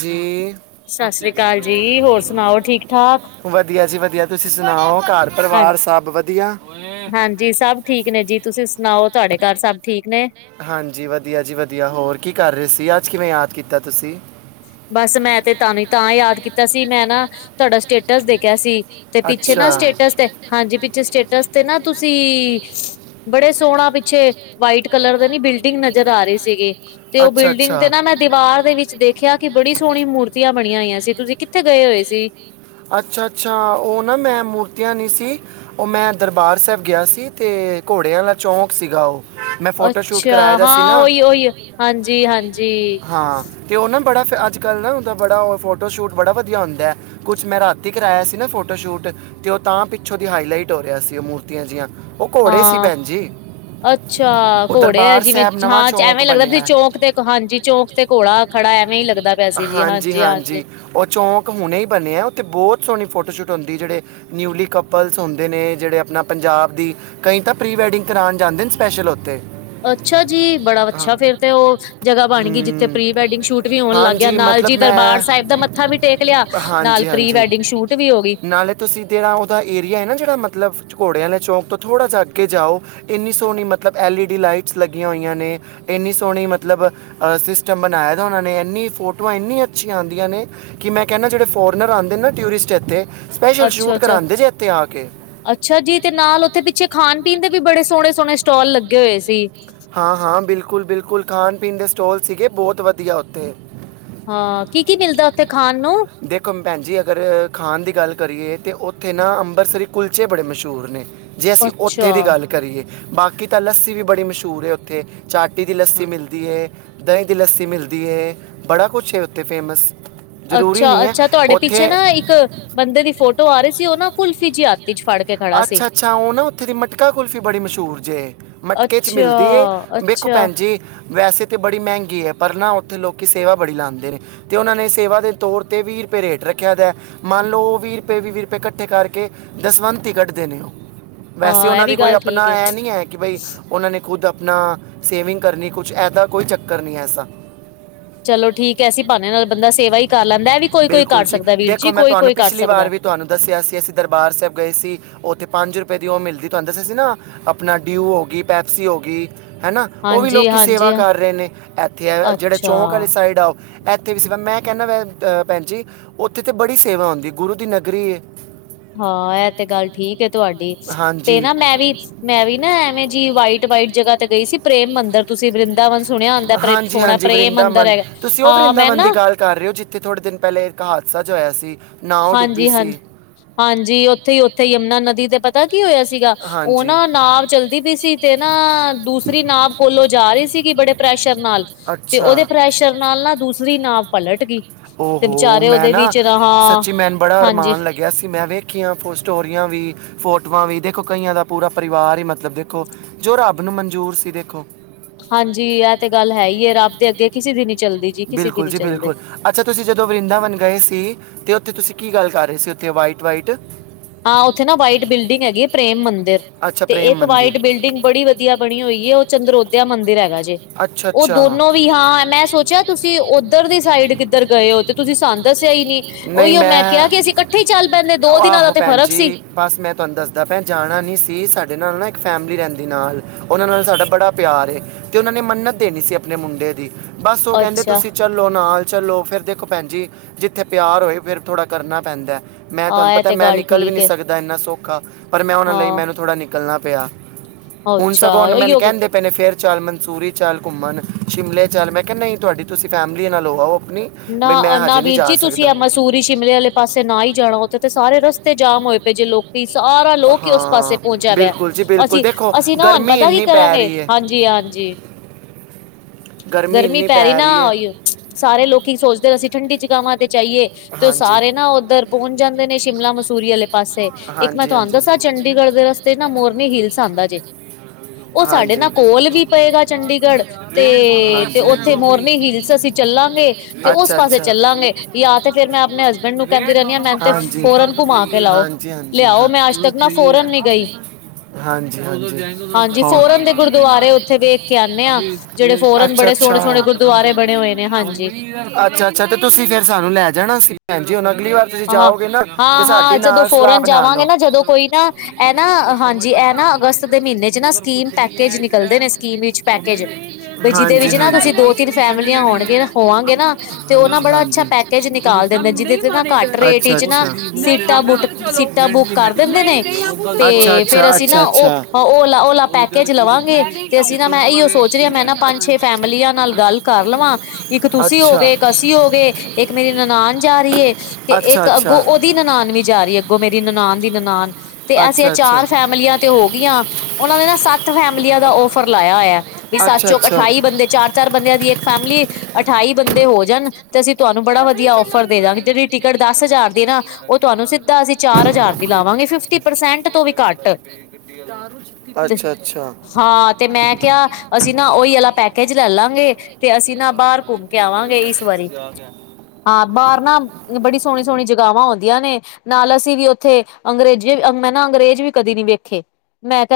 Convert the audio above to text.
ਜੀ ਸਤਿ ਸ੍ਰੀ ਅਕਾਲ ਜੀ, ਹੋਰ ਸੁਣਾਓ ਠੀਕ ਠਾਕ? ਵਧੀਆ ਜੀ ਵਧੀਆ, ਤੁਸੀਂ ਸੁਣਾਓ, ਘਰ ਹਾਂ ਹਾਂਜੀ ਸਭ ਠੀਕ ਨੇ ਜੀ, ਤੁਸੀਂ ਸੁਣਾਓ ਤੁਹਾਡੇ ਘਰ ਸਭ ਠੀਕ ਨੇ। ਹਾਂਜੀ ਵਧੀਆ ਜੀ ਵਧੀਆ, ਹੋਰ ਕੀ ਕਰ ਰਹੇ ਸੀ, ਅੱਜ ਕਿਵੇਂ ਯਾਦ ਕੀਤਾ ਤੁਸੀਂ। ਬਸ ਮੈਂ ਤੇ ਤਾਨੂੰ ਤਾਂ ਯਾਦ ਕੀਤਾ ਸੀ, ਮੈਂ ਨਾ ਤੁਹਾਡਾ ਸਟੇਟਸ ਦੇਖਿਆ ਸੀ। ਤੇ ਪਿੱਛੇ ਨਾ ਸਟੇਟਸ ਤੇ, ਹਾਂਜੀ, ਪਿੱਛੇ ਸਟੇਟਸ ਤੇ ਨਾ ਤੁਸੀਂ ਬੜੇ ਸੋਹਣਾ ਪਿੱਛੇ, ਵਾਈਟ ਕਲਰ ਦੇ ਨੀ ਬਿਲਡਿੰਗ ਨਜ਼ਰ ਆ ਰਹੀ ਸੀਗੀ। ਤੇ ਉਹ ਅੱਛਾ ਬਿਲਡਿੰਗ ਅੱਛਾ ਤੇ ਨਾ, ਮੈਂ ਦੀਵਾਰ ਦੇ ਵਿੱਚ ਵਿੱਚ ਦੇਖਿਆ, ਕਿ ਬੜੀ ਸੋਹਣੀ ਮੂਰਤੀਆਂ ਬਣੀਆਂ ਹੋਈਆਂ ਸੀ, ਤੁਸੀਂ ਕਿੱਥੇ ਗਏ ਹੋਏ ਸੀ। ਅੱਛਾ ਅੱਛਾ, ਉਹ ਨਾ ਮੈਂ ਮੂਰਤੀਆਂ ਨੀ ਸੀ ਉਹ ਮੈਂ ਦਰਬਾਰ ਸਾਹਿਬ ਗਿਆ ਸੀ, ਅਤੇ ਘੋੜਿਆਂ ਦਾ ਚੌਂਕ ਸੀਗਾ ਔ। ਅੱਛਾ, ਹਾਂ ਉਹੀ ਉਹੀ ਹਾਂਜੀ ਹਾਂਜੀ। ਅਤੇ ਉਹ ਨਾ ਬੜਾ ਅੱਜ ਕੱਲ ਨਾ, ਉਹਦਾ ਬੜਾ ਉਹ ਫੋਟੋ ਸ਼ੂਟ ਬੜਾ ਵਧੀਆ ਆੁੰਦਾ ਹੈ। ਕੁਛ ਮੈਂ ਰਾਤੀ ਕਰਾਇਆ ਸੀ ਨਾ ਫੋਟੋ ਸ਼ੂਟ। ਤੇ ਉਹ ਤਾਂ ਪਿੱਛੋਂ ਦੀ ਹਾਈ ਲਈਟ ਹੋ ਰਿਹਾ ਸੀ, ਉਹ ਮੂਰਤੀਆਂ ਜਿਆਂ, ਉਹ ਘੋੜੇ ਸੀ ਹਾਂ ਭੈਣ ਜੀ। ਅੱਛਾ, ਉਹ ਘੋੜੇ ਹੈ ਦਰਬਾਰ ਜਿਵੇਂ ਸਾਹਿਬ ਹਾਂ, ਨਵਾਂ ਚੌਂਕ ਐਵੇਂ ਲੱਗਦਾ ਤੁਸੀਂ ਬਣਿਆ ਚੌਂਕ ਤੇ, ਹਾਂਜੀ ਚੌਂਕ ਤੇ ਘੋੜ ਖੜਾ ਐਵੇਂ ਹੀ ਲੱਗਦਾ ਪਿਆ ਸੀ, ਜੀ ਹਾਂਜੀ ਹਾਂਜੀ ਉਹ ਚੌਂਕ ਹੁਣੇ ਹੀ ਬਣੇਆ ਆ, ਉੱਥੇ ਬਹੁਤ ਸੋਹਣੀ ਫੋਟੋ ਸ਼ੂਟ ਹੁੰਦੀ, ਜਿਹੜੇ ਨਿਊਲੀ ਕੱਪਲਸ ਹੁੰਦੇ ਨੇ, ਜਿਹੜੇ ਆਪਣਾ ਪੰਜਾਬ ਦੀ ਕਈ ਤਾਂ ਪ੍ਰੀ ਵੈਡਿੰਗ ਕਰਾਉਣ ਜਾਂਦੇ ਨੇ, ਸਪੈਸ਼ਲ ਉੱਥੇ। ਅੱਛਾ ਜੀ, ਬੜਾ ਅੱਛਾ, ਫੇਰ ਤੇ ਔ ਜਗ੍ਹਾ ਬਣ ਹਮ। ਗਈ, ਜਿੱਥੇ ਪ੍ਰੀ ਵੈਡਿੰਗ ਸ਼ੂਟ ਵੀ ਹੋਣ ਲੱਗ ਗਿਆ, ਹਾਂਜੀ, ਨਾਲ ਜੀ ਮਤਲਬ ਦਰਬਾਰ ਮੈਂ- ਸਾਹਿਬ ਦਾ ਮੱਥਾ ਵੀ ਟੇਕ ਲਿਆ, ਤੇ ਹਾਂਜੀ, ਨਾਲ ਪ੍ਰੀ ਹਾਂਜੀ। ਵੈਡਿੰਗ ਸ਼ੂਟ ਵੀ ਹੋ ਗਈ। ਨਾਲੇ ਸਕਦਾ। ਤੁਸੀਂ ਜਿਹੜਾ ਉਹਦਾ ਏਰੀਆ ਹੈ ਨਾ, ਜਿਹੜਾ ਮਤਲਬ, ਘੋੜੇ ਵਾਲਿਆਂ ਚੌਂ ਤੋਂ ਥੋੜ੍ਹਾ ਜਿਹਾ ਅੱਗੇ ਜਾਓ ਇੰਨੀ ਸੋਹਣੀ, ਮਤਲਬ ਐਲ ਈ ਡੀ ਲਾਈਟਸ ਲੱਗੀਆਂ ਹੋਈਆਂ ਨੇ, ਇੰਨੀ ਸੋਹਣੀ ਮਤਲਬ ਸਿਸਟਮ ਬਣਾਏ ਦਾ ਉਹਨਾਂ ਨੇ, ਇੰਨੀ ਫੋਟੋਆਂ ਇੰਨੀਆਂ ਅੱਛੀਆਂ ਆਉਂਦੀਆਂ ਨੇ, ਕਿ ਮੈਂ ਕਹਿੰਦਾ ਜਿਹੜੇ ਫੋਰਨਰ ਆਉਂਦੇ ਨਾ ਟੂਰਿਸਟ ਇੱਥੇ, ਸਪੈਸ਼ਲ ਅੱਛਾ ਸ਼ੂਟ ਅੱਛਾ ਕਰਵਾਉਂਦੇ ਜੇ, ਇੱਥੇ ਆ ਕੇ। ਅੱਛਾ ਜੀ, ਤੇ ਨਾਲ ਉੱਥੇ ਪਿੱਛੇ ਖਾਣ ਪੀਣ ਦੇ ਵੀ ਬੜੇ ਸੋਹਣੇ ਸੋਹਣੇ ਸਟਾਲ ਲੱਗੇ ਹੋਏ ਸੀ। ਹਾਂ ਹਾਂ ਬਿਲਕੁਲ ਬਿਲਕੁਲ ਖਾਣ ਪੀਣ ਦੇ ਸਟੋਲ ਸੀਗੇ, ਬਹੁਤ ਵਧੀਆ ਉੱਥੇ। ਹਾਂ, ਕੀ ਕੀ ਮਿਲਦਾ ਉੱਥੇ ਖਾਣ ਨੂੰ। ਦੇਖੋ ਭੈਣ ਜੀ ਅਗਰ ਖਾਣ ਦੀ ਗੱਲ ਕਰੀਏ, ਤੇ ਉੱਥੇ ਨਾ ਅੰਬਰਤਸਰੀ ਕੁਲਚੇ ਬੜੇ ਮਸ਼ਹੂਰ ਨੇ। ਜੇ ਅਸੀਂ ਅੱਛਾ ਉੱਥੇ ਦੀ ਗੱਲ ਕਰੀਏ, ਬਾਕੀ ਤਾਂ ਲੱਸੀ ਵੀ ਬੜੀ ਮਸ਼ਹੂਰ ਹੈ ਉੱਥੇ, ਚਾਟਟੀ ਦੀ ਲੱਸੀ ਮਿਲਦੀ ਏ, ਕ ਦਹੀਂ ਦੀ ਲੱਸੀ ਮਿਲਦੀ ਏ ਬੜਾ ਕੁਛ ਹੈ ਉੱਥੇ ਫੇਮਸ ਜ਼ਰੂਰੀ ਅੱਛਾ ਨਹੀਂ ਹੈ ਅੱਛਾ ਤੁਹਾਡੇ ਉੱਥੇ ਪਿੱਛੇ ਨਾ ਇੱਕ ਬੰਦੇ ਦੀ ਫੋਟੋ ਆ ਰਹੀ ਸੀ ਉਹ ਨਾ ਕੁਲਫ਼ੀ ਜੀ ਆਤੀ ਚ ਫੜ ਕੇ ਖੜਾ ਸੀ ਅੱਛਾ ਅੱਛਾ, ਉਹ ਨਾ ਉੱਥੇ ਦੀ ਮਟਕਾ ਕੁਲਫ਼ੀ ਬੜੀ ਮਸ਼ਹੂਰ ਜੇ। ਮਟਕੇ ਚ ਮਿਲਦੀ ਏ, ਅੱਛਾ, ਵੇਖੋ ਅੱਛਾ ਭੈਣ ਜੀ ਵੈਸੇ ਤਾਂ ਅਤੇ ਬੜੀ ਮਹਿੰਗੀ ਹੈ, ਪਰ ਨਾ ਉੱਥੇ ਲੋਕ ਸੇਵਾ ਬੜੀ ਲਾਉਂਦੇ ਨੇ। ਤੇ ਉਹਨਾਂ ਨੇ ਸੇਵਾ ਦੇ ਤੌਰ ਤੇ, ਵੀਹ ਰੁਪਏ ਰੇਟ ਰੱਖਿਆ ਦਾ। ਮੰਨ ਲਓ ਉਹ ਵੀਹ ਰੁਪਏ ਵੀਹ, ਵੀਹ ਰੁਪਏ ਇਕੱਠੇ ਕਰਕੇ ਦਸਵੰਤ ਕੱਢਦੇ ਨੇ ਉਹ, ਵੈਸੇ ਹਾਂ ਇਹ ਉਹਨਾਂ ਵੀ ਦੀ ਕੋਈ ਗੱਲ ਠੀਕ ਆਪਣਾ ਏ। ਇਹ ਨਹੀਂ ਹੈ, ਕਿ ਬਈ ਉਹਨਾਂ ਨੇ ਖੁਦ ਨ ਸੇਵਿੰਗ ਕਰਨੀ ਕੁਛ, ਇਹਦਾ ਕੋਈ ਚੱਕਰ ਨਹੀਂ ਐਸਾ। ਚਲੋ ਠੀਕ ਹੈ, ਐਸੀਂ ਬਹਾਨੇ ਨਾਲ ਬੰਦਾ ਸੇਵਾ ਹੀ ਕਰ ਲੈਂਦਾ, ਐ ਵੀ ਕੋਈ ਕੋਈ ਕਰ ਬਿਲਕੁਲ ਸਕਦਾ ਵੀਰ ਦੇਖੋ ਜੀ, ਮੈਂ ਕੋਈ ਤੁਹਾਨੂੰ ਕੋਈ ਪਿਛਲੀ ਵਾਰ ਵੀ ਤੁਹਾਨੂੰ ਦੱਸਿਆ ਸੀ ਅਸੀਂ ਦਰਬਾਰ ਸਾਹਿਬ ਗਏ ਸੀ ਉੱਥੇ ਪੰਜ ਰੁਪਏ ਦੀ ਉਹ ਮਿਲਦੀ ਤੁਹਾਨੂੰ ਦੱਸਿਆ ਸੀ ਨਾ ਆਪਣਾ ਡਿਊ ਹੋ ਗਈ ਪੈਪਸੀ ਹੋ ਗਈ ਹੈਾ ਉਹ ਵੀ ਲੋਕ ਹਾਂਜੀ-ਹਾਂਜੀ ਸੇਵਾ ਕਰ ਰਹੇ ਨੇ ਇੱਥੇ ਆ ਜਿਹੜੇ ਅੱਛਾ ਚੌਂਕ ਵਾਲੀ ਸਾਈਡ ਆਓ ਇੱਥੇ ਵੀ ਸੇਵਾ ਮੈਂ ਕਹਿੰਦਾ ਵ ਭੈਣ ਜੀ ਉੱਥੇ ਤੇ ਬੜੀ ਸੇਵਾ ਹਉਂਦੀ ਗੁਰੂ ਦੀ ਨਗਰੀ ਹਾਂ ਇਹ ਤੇ ਗੱਲ ਠੀਕ ਹੈ ਤੁਹਾਡੀ ਤੇ ਹਾਂਜੀ ਨਾ ਮੈਂ ਵੀ ਮੈਂ ਵੀ ਨਾ ਐਵੇਂ ਜੀ ਵਾਈਟ ਵਾਈਟ ਜਗ੍ਹਾ ਤੇ ਗਈ ਸੀ ਪ੍ਰੇਮ ਮੰਦਿਰ ਤੁਸੀਂ ਵਰਿੰਦਾਵਨ ਸੁਣਿਆ ਆਉਦਾ ਪ੍ਰੇ ਸੋਹਣਾ ਪ੍ਰੇਮ ਮੰਦਰ ਹੈਗਾ ਤੁਸੀਂ ਉਹ ਹਾਂ ਮੈਂ ਵਰਿੰਦਾਵਨ ਦੀ ਨਾ ਗੱਲ ਕਰ ਰਹੇ ਹੋ ਜਿੱਥੇ ਥੋੜੇ ਦਿਨ ਪਹਿਲੇ ਇੱਕ ਹਾਦਸਾ ਜਿਆ ਹੋਇਆ ਸੀ ਨਾਉ ਡੁੱਬੀ ਹਾਂਜੀ ਸੀ ਹਾਂਜੀ ਹਾਂਜੀ ਉੱਥੇ ਹੀ ਉੱਥੇ ਯਮੁਨਾ ਨਦੀ ਤੇ ਪਤਾ ਕੀ ਹੋਇਆ ਸੀਗਾ ਉਹ ਹਾਂਜੀ। ਨਾ ਨਾਪ ਚੱਲਦੀ ਪਈ ਸੀ ਤੇ ਨਾ ਦੂਸਰੀ ਨਾਪ ਕੋਲੋਂ ਜਾ ਰਹੀ ਸੀਗੀ ਬੜੇ ਪ੍ਰੈਸ਼ਰ ਨਾਲ ਤੇ ਉਹਦੇ ਪ੍ਰੈਸ਼ਰ ਨਾਲ ਨਾ ਦੂਸਰੀ ਨਾਵ ਪਲਟ ਗਈ ਤੇ ਓਹੋ ਵਿਚਾਰੇ ਮੈਂ ਉਹਦੇ ਨਾ ਵਿੱਚ ਰਾਂ ਸੱਚੀ ਮੈਨੂੰ ਹਾਂ ਬੜਾ ਅਰਮਾਨ ਲੱਗਿਆ ਸੀ ਮੈਂ ਵੇਖੀਆਂ ਫ ਸਟੋਰੀਆਂ ਵੀ ਫੋਟੋਆਂ ਵੀ ਦੇਖੋ ਕਈਆਂ ਦਾ ਪੂਰਾ ਪਰਿਵਾਰ ਹੀ ਮਤਲਬ ਦੇਖੋ ਜੋ ਰੱਬ ਨੂੰ ਮਨਜੂਰ ਸੀ ਦੇਖੋ ਹਾਂਜੀ ਇਹ ਤੇ ਗੱਲ ਹੈ ਹੀ ਹੈ ਰੱਬ ਦੇ ਅੱਗੇ ਕਿਸੇ ਦੀ ਨੀ ਚੱਲਦੀ ਜੀ ਕਿਸੇ ਦੀ ਬਿਲਕੁਲ ਨੀ ਜੀ ਚੱਲਦੇ ਬਿਲਕੁਲ ਅੱਛਾ ਤੁਸੀਂ ਜਦੋਂ ਵਰਿੰਦਾਵਨ ਗਏ ਸੀ ਤੇ ਉੱਥੇ ਤੁਸੀਂ ਕੀ ਗੱਲ ਕਰ ਰਹੇ ਸੀ ਉਥੇ ਵਾਈਟ ਵਾਈਟ ਹਾਂ ਉੱਥੇ ਨਾ ਵਾਈਟ ਬਿਲਡਿੰਗ ਹੈਗੀ ਪ੍ਰੇਮ ਮੰਦਿਰ ਅੱਛਾ ਤੇ ਪ੍ਰੇਮ ਇੱਕ ਮੰਦਿਰ ਵਾਈਟ ਬਿਲਡਿੰਗ ਬੜੀ ਵਡੀ ਬਣੀ ਹੋਈ ਹੈ ਉਹ ਚੰਦਰੋਧਿਆ ਮੰਦਿਰ ਹੈਗਾ ਜੇ ਅੱਛਾ ਉਹ ਅੱਛਾ ਦੋਨੋ ਵੀ ਹਾਂ ਮੈਂ ਸੋਚਿਆ ਤੁਸੀਂ ਉੱਧਰ ਦੀ ਸਾਈਡ ਕਿੱਧਰ ਗਏ ਹੋ ਤੇ ਤੁਸੀਂ ਸਾਨੁੰ ਦੱਸਿਆ ਈ ਨਹੀਂ ਉਹੀਓ ਮੈਂ ਕਿਹਾ ਕਿ ਅਸੀਂ ਇਕੱਠੇ ਹੀ ਚੱਲ ਪੈਂਦੇ ਦੋ ਦਿਨਾਂ ਦਾ ਫ਼ਰਕ ਸੀ ਜੀ ਬਸ ਮੈਂ ਤੁਹਾਨੂੰ ਦੱਸਦਾ ਪੈਂ ਜਾਣਾ ਨਹੀਂ ਸੀ ਸਾਡੇ ਨਾਲ ਨਾ ਇੱਕ ਫੈਮਿਲੀ ਰਹਿੰਦੀ ਨਾਲ ਉਹਨਾਂ ਨਾਲ ਸਾਡਾ ਬੜਾ ਪਿਆਰ ਤੇ ਉਹਨਾਂ ਨੇ ਮੰਨਤ ਦੇਣੀ ਸੀ ਆਪਣੇ ਮੁੰਡੇ ਦੀ ਬਸ ਉਹ ਕਹਿੰਦੇ ਅੱਛਾ ਤੁਸੀਂ ਚੱਲੋ ਨਾਲ ਚਲੋ ਫੇਿਰ ਦੇਖੋ ਭੈਣ ਜੀ ਜਿੱਥੇ ਪਿਆਰ ਹੋਏ ਫੇਿਰ ਥੋੜਾ ਕਰਨਾ ਪੈਂਦਾ ਮੈਂ ਹਾਂ ਤੁਹਾਨੂੰ ਇਹ ਪਤਾ ਤੇ ਮੈਂ ਗੱਲ ਨਿਕਲ ਵੀ ਠੀਕ ਨਹੀਂ ਹੈ ਸਕਦਾ ਇੰਨਾ ਸੌਖਾ ਪਰ ਮੈਂ ਉਹਨਾਂ ਲਈ ਹਾਂ ਮੈਨੂੰ ਥੋੜ੍ਹਾ ਨਿਕਲਣਾ ਪਿਆ ਹੁਣ ਅੱਛਾ ਸਗੋਂਨ ਮੈਨ ਉਹੀਓ ਕਹਿਣਦੇ ਆਪੇ ਨੇ ਫੇਿਰ ਚੱਲ ਮਨਸੂਰੀ ਚੱਲ ਘੁੰਮਣ ਸ਼ਿਮਲੇ ਚੱਲ ਮੈਂ ਕਿਹਾ ਨਹੀਂ ਤੁਹਾਡੀ ਤੁਸੀਂ ਫੈਮਿਲੀ ਨਾਲੋਂ ਆਓ ਨਹੀਂ ਬਈ ਮੈਂ ਨਾ ਨਾ ਹਜੇ ਵੀਰ ਜਾ ਜੀ ਤੁਸੀਂ ਸਕਦਾ ਆ ਮਸੂਰੀ ਸ਼ਿਮਲੇ ਵਾਲੇ ਪਾਸੇ ਨਾ ਹੀ ਜਾਣਾ ਉੱਥੇ ਤੇ ਸਾਰੇ ਰਸਤੇ ਜਾਮ ਹੋਏ ਪਏ ਜੇ ਲੋਕੀ ਸਾਰਾ ਲੋਕ ਹੀ ਉਸ ਪਾਸੇ ਹਾਂ ਪਹੁੰਚਿਆ ਪਿਆ ਬਿਲਕੁਲ ਜੀ ਬਿਲਕੁਲ ਅਸੀਂ ਦੇਖੋ ਅਸੀਂ ਨਾ ਹੁਣ ਗਰਮੀ ਪਤਾ ਕੀ ਇੰਨੀ ਪੈ ਕਰਾਂਗੇ ਰਹੀ ਹੈ ਹਾਂਜੀ ਹਾਂਜੀ [unintelligible] ਗਰਮੀ ਇੰਨੀ ਪੈਰੀ ਪੈ ਨਾ ਰਹੀ ਹੈ ਸਾਰੇ ਲੋਕੀ ਸੋਚਦੇ ਅਸੀਂ ਠੰਡੀ ਜਗਾਾਵਾਂ ਤੇ ਚਈਏ ਤੇ ਉਹ ਹਾਂਜੀ ਸਾਰੇ ਨਾ ਉੱਧਰ ਪਹੁੰਚ ਜਾਂਦੇ ਨੇ ਸ਼ਿਮਲਾ ਮਸੂਰੀ ਵਾਲੇ ਪਾਸੇ ਇੱਕ ਮੈਂ ਹਾਂਜੀ ਤੁਹਾਨ ਹਾਂਜੀ ਦੱਸਾਂ ਚੰਡੀਗੜ੍ਹ ਦੇ ਰਸਤੇ ਨਾ ਮੋਰਨੀ ਹਲਸ ਆਉਂਦਾ ਜੇ ਉਹ ਸਾਡੇ ਹਾਂਜੀ ਨਾ ਹਾਂਜੀ ਕੋਲ ਵੀ ਪਏਗਾ ਚੰਡੀਗੜ੍ਹ ਤੇ ਤੇ ਉੱਥੇ ਹਾਂਜੀ ਮੋਰਨੀ ਹਿਲਸ ਅਸੀ ਚੱਲਾਂਗੇ ਤੇ ਉਸ ਪਾਸੇ ਚੱਲਾਂਗੇ ਜਾਂ ਤੇ ਫੇਰ ਮੈਂ ਆਪਣੇ ਹਸਬੈਂਡ ਨੂੰ ਕਹਿੰਦੀ ਰਹਿੰਦੀ ਹਾਂ ਮੈਨੂੰ ਤੇ ਹਾਂਜੀ ਫੋਰਨ ਘੁਮਾ ਕੇ ਹਾਂਜੀ ਲਾਓ ਹਾਂਜੀ ਹਾਂ ਲਿਆਓ [unintelligible] ਮੈਂ ਅੱਜ ਤੱਕ ਨਾ ਫੋਰਨ ਨੀ ਗਈ ਹਾਂਜੀ- ਹਾਂਜੀ ਹਾਂਜੀ ਫੋਰਨ ਦੇ ਗੁਰਦੁਆਰੇ ਉੱਥੇ ਵੇਖ ਕੇ ਆਉਂਦੇ ਹਾਂ ਜਿਹੜੇ ਹੋਰ ਫੋਰਨ ਅੱਛਾ ਬੜੇ -ਅੱਛਾ। ਸੋਹਣੇ ਸੋਹਣੇ ਗੁਰਦੁਆਰੇ ਬਣੇ ਹੋਏ ਨੇ ਹਾਂਜੀ ਅੱਛਾ ਅੱਛਾ ਤੇ ਤੁਸੀਂ ਫੇਿਰ ਸਾਨੂੰ ਲੈ ਜਾਣਾ ਸੀ ਹਾਂਜੀ ਹੁਣ ਅਗਲੀ ਵਾਰ ਤੁਸੀਂ ਹਾਂ ਜਾਓਗੇ ਨਾ ਤੇ ਹਾਂ ਹਾਂ ਸਾਡੀ ਜਦੋਂ ਨਾਲ ਸਲਾਹ ਫੋਰਨ ਬਣਾ ਜਾਵਾਂਗੇ ਲਓ ਨਾ ਜਦੋਂ ਕੋਈ ਨਾ ਇਹ ਨਾ ਹਾਂਜੀ ਇਹ ਨਾ ਅਗਸਤ ਦੇ ਮਹੀਨੇ ਚ ਨਾ ਸਕੀਮ ਪੈਕੇਜ ਨਿਕਲਦੇ ਨੇ ਸਕੀਮ ਵਿੱਚ ਪੈਕੇਜ ਬਈ ਜਿਹਦੇ ਹਾਂਜੀ ਵਿੱਚ ਨਾ ਤੁਸੀਂ ਹਾਂਜੀ ਦੋ ਤਿੰਨ ਫੈਮਲੀਆਂ ਹੋਣਗੇ ਹੋਵਾਂਗੇ ਨਾ ਤੇ ਉਹ ਹਾਂਜੀ ਬੜਾ ਅੱਛਾ ਹਾਂਜੀ ਪੈਕੇ ਚ ਨਿਕਾਲ ਦਿੰਦੇ ਜਿਹਦੇ ਨਾ ਘੱਟ ਰੇਟ ਅੱਛਾ ਵਿਚ ਨਾ ਅੱਛਾ ਸੀਟਾਂ ਬੁਕ ਸੀਟਾਂ ਬੁੱਕ ਕਰ ਦਿੰਦੇ ਨੇ ਤੇ ਫੇਰ ਅਸੀਂ ਨਾ ਉਹ ਓਲਾ ਓਲਾ ਪੈਕੇਜ ਲਵਾਂਗੇ ਤੇ ਅਸੀਂ ਨਾ ਮੈਂ ਇਓ ਸੋਚ ਰਹਾ ਹਾਂ ਮੈਂ ਨਾ ਪੰਜ ਅੱਛੇ ਫੈਮਲੀਆਂ ਨਾਲ ਗੱਲ ਕਰ ਲਵਾਂ ਇੱਕ ਤੁਸੀਂ ਹੋਗੇਏ ਇੱਕ ਅਸੀਂ ਹੋਗੇਏ ਇੱਕ ਮੇਰੀ ਨਨਾਾਨ ਜਾ ਰਹੀ ਤੇ ਇੱਕ ਅੱਗੋਂ ਦੀ ਨਦਾਨ ਵੀ ਜਾ ਰਹੀ ਅੱਗੋਂ ਮੇਰੀ ਨਨਾਾਨ ਦੀ ਨਦਾਨ ਤੇ ਐਸੀਆਂ ਚਾਰ ਫੈਮਲੀਆਂ। ਤੇ ਹੋ ਗਈਆਂ। ਉਹਨਾਂ ਨੇ ਨਾ ਸੱਤ ਫੈਮਲੀਆਂ ਦਾ ਔਫਰ ਲਾਇਆ ਹੋਇਆ। ਵੀ ਸੱਤ ਚੋਕ ਅਠਾਈ ਬੰਦੇ। ਚਾਰ- ਚਾਰ ਬੰਦਿਆਂ ਦੀ ਇੱਕ ਫੈਮਿਲੀ। ਅਠਾਈ ਬੰਦੇ ਹੋ ਜਾਣ। ਤੇ ਅਸੀਂ ਤੁਹਾਨੂੰ ਬੜਾ ਵਧੀਆ ਆਫਰ ਦੇਾਂਗੇ। ਜਿਹੀ ਦਸ ਹਜ਼ਾਰ ਦੀ ਨਾ। ਉਹ ਤੁਹਾਨੂੰ ਸਿੱਧਾ ਅਸੀਂ ਚਾਰ ਹਜ਼ਾਰ ਦੀ ਲਾਵਾਂਗੇ। ਫਿਫਟੀ ਪਰਸੈਂਟ ਤੋਂ ਵੀ ਘੱਟ। ਸਾਰ। ਹਾਂ। ਤੇ ਮੈਂ ਕਿਹਾ, ਅਸੀਂ ਨਾ ਉਹੀ ਵਾਲਾ ਪੈਕੇਜ ਲੈ ਲਾਂਗੇ। ਤੇ ਅਸੀਂ ਨਾ ਬਾਹਰ ਘੁੰਮ ਕੇ ਆਵਾਂਗੇ ਇਸ ਵਾਰੀ ਹਾਂ। ਬਾਹਰ ਨਾ। ਬੜੀ ਸੋਹਣੀ- ਸੋਹਣੀ ਜਗਵਾਂ ਆਂਦੀਆਂ ਨੇ। ਨਾਲ ਅਸੀਂ ਵੀ ਉੱਥੇ ਅੰਗਰੇਜ਼ੀ ਮੈਂ ਨਾ ਅੰਗਰੇਜ਼ ਵੀ ਕਦੇ ਨੀ ਵੇਖੇ। ਮੈਂ ਕਿਹਾ,